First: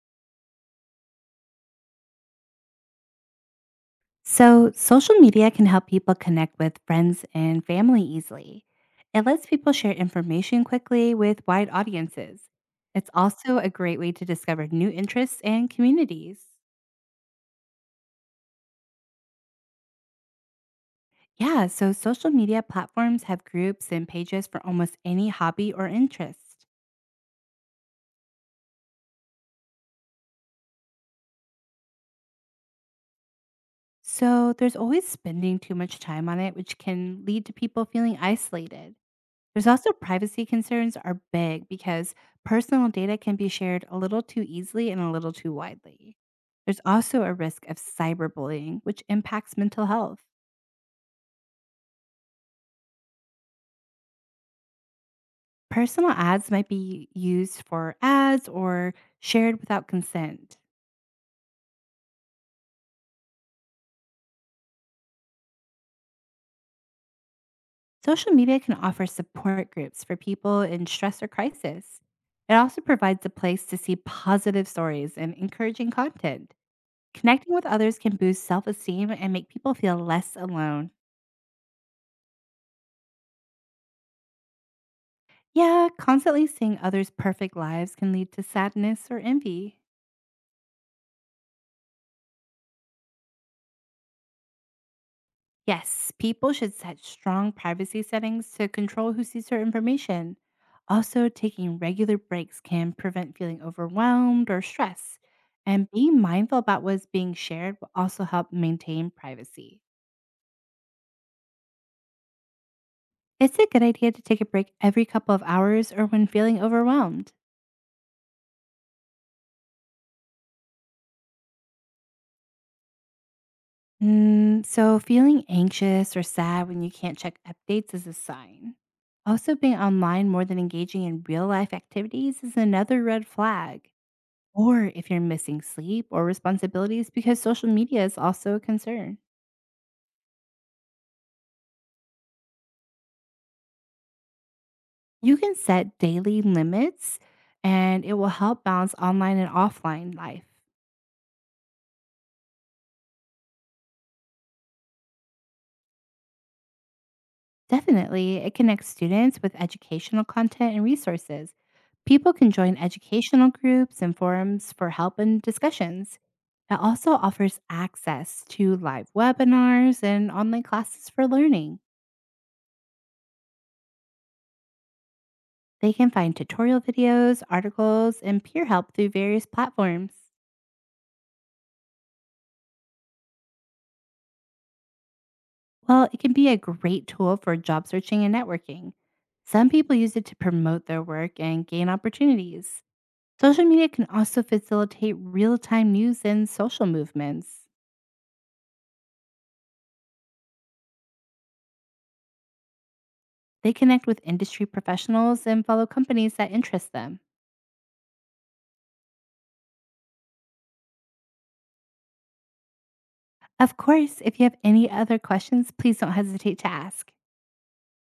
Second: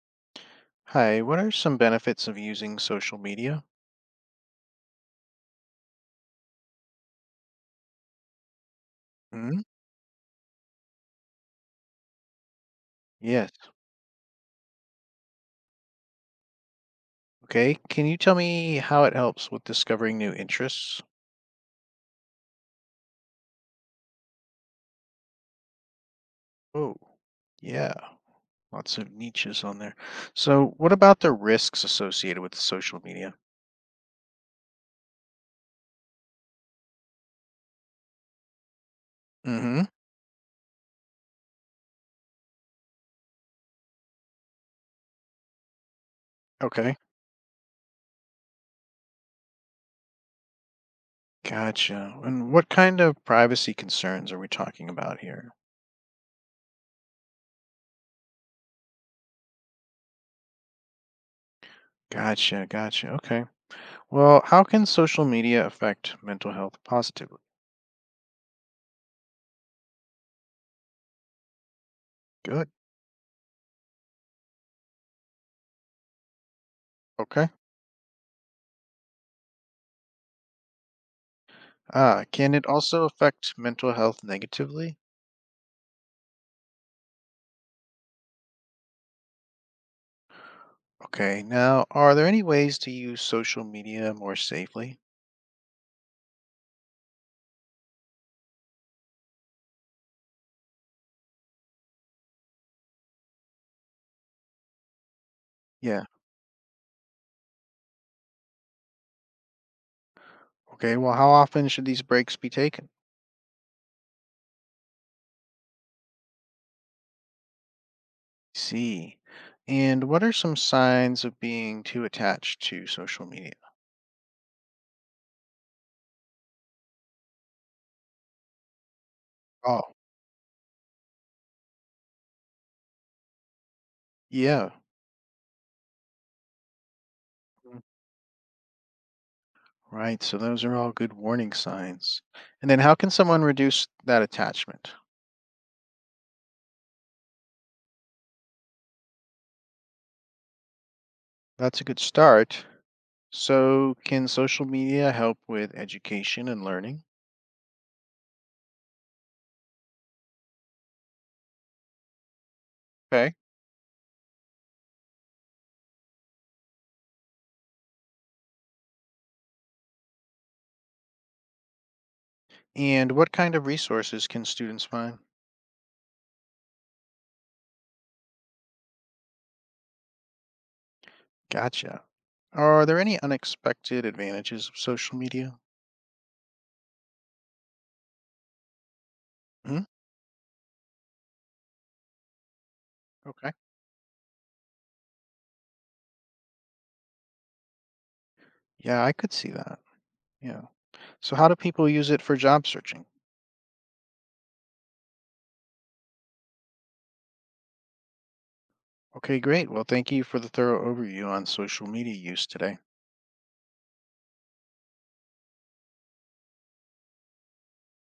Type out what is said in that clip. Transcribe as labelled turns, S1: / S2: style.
S1: Hi, what are some benefits of using social media?
S2: So, social media can help people connect with friends and family easily. It lets
S1: Hmm?
S2: people share information quickly with wide audiences. It's
S1: Yes.
S2: also a great way to discover new interests and communities.
S1: Okay. Can you tell me how it helps with discovering new interests?
S2: Yeah, so social media platforms have groups and pages for almost any hobby or interest.
S1: Oh, yeah. Lots of niches on there. So, what about the risks associated with social media?
S2: So, there's always spending too much time on it, which can lead to people feeling isolated. There's
S1: Mm-hmm.
S2: also privacy concerns are big because personal data can be shared a little too easily and a little too widely. There's
S1: Okay.
S2: also a risk of cyberbullying, which impacts mental health.
S1: Gotcha. And what kind of privacy concerns are we talking about here?
S2: Personal ads might be used for ads or shared without consent.
S1: Gotcha. Gotcha. Okay. Well, how can social media affect mental health positively?
S2: Social media can offer support groups for people in stress or crisis. It
S1: Good.
S2: also provides a place to see positive stories and encouraging content.
S1: Okay.
S2: Connecting with others can boost self esteem and make people feel less alone.
S1: Ah, can it also affect mental health negatively?
S2: Yeah, constantly seeing others' perfect lives can lead to sadness or envy.
S1: Okay, now are there any ways to use social media more safely?
S2: Yes, people should set strong privacy settings to control who sees their information. Also, taking regular breaks can prevent feeling overwhelmed or stressed. And
S1: Yeah.
S2: being mindful about what is being shared will also help maintain privacy.
S1: Okay, well, how often should these breaks be taken?
S2: It's a good idea to take a break every couple of hours or when feeling overwhelmed.
S1: See. And what are some signs of being too attached to social media?
S2: Feeling anxious or sad when you can't check updates is a sign. Also, being
S1: Oh,
S2: online more than engaging in real life activities is another red flag.
S1: yeah.
S2: Or if you're missing sleep or responsibilities because social
S1: Mm,
S2: media is also a concern.
S1: right, so those are all good warning signs. And then how can someone reduce that attachment?
S2: You can set daily limits and it will help balance online and offline life.
S1: That's a good start. So, can social media help with education and learning?
S2: Definitely, it connects students with educational content and resources. People can join
S1: Okay.
S2: educational groups and forums for help and discussions. It also offers access to live webinars and online classes for learning.
S1: And what kind of resources can students find?
S2: They can find tutorial videos, articles, and peer help through various platforms.
S1: Gotcha. Are there any unexpected advantages of social media?
S2: Well, it can be a great tool for job searching and networking. Some
S1: Hmm?
S2: people use it to promote their work and gain opportunities.
S1: Okay.
S2: Social media can also facilitate real time news and social movements.
S1: Yeah, I could see that. Yeah. So, how do people use it for job searching?
S2: They connect with industry professionals and follow companies that interest them.
S1: Okay, great. Well, thank you for the thorough overview on social media use today.
S2: Of course, if you have any other questions, please don't hesitate to ask.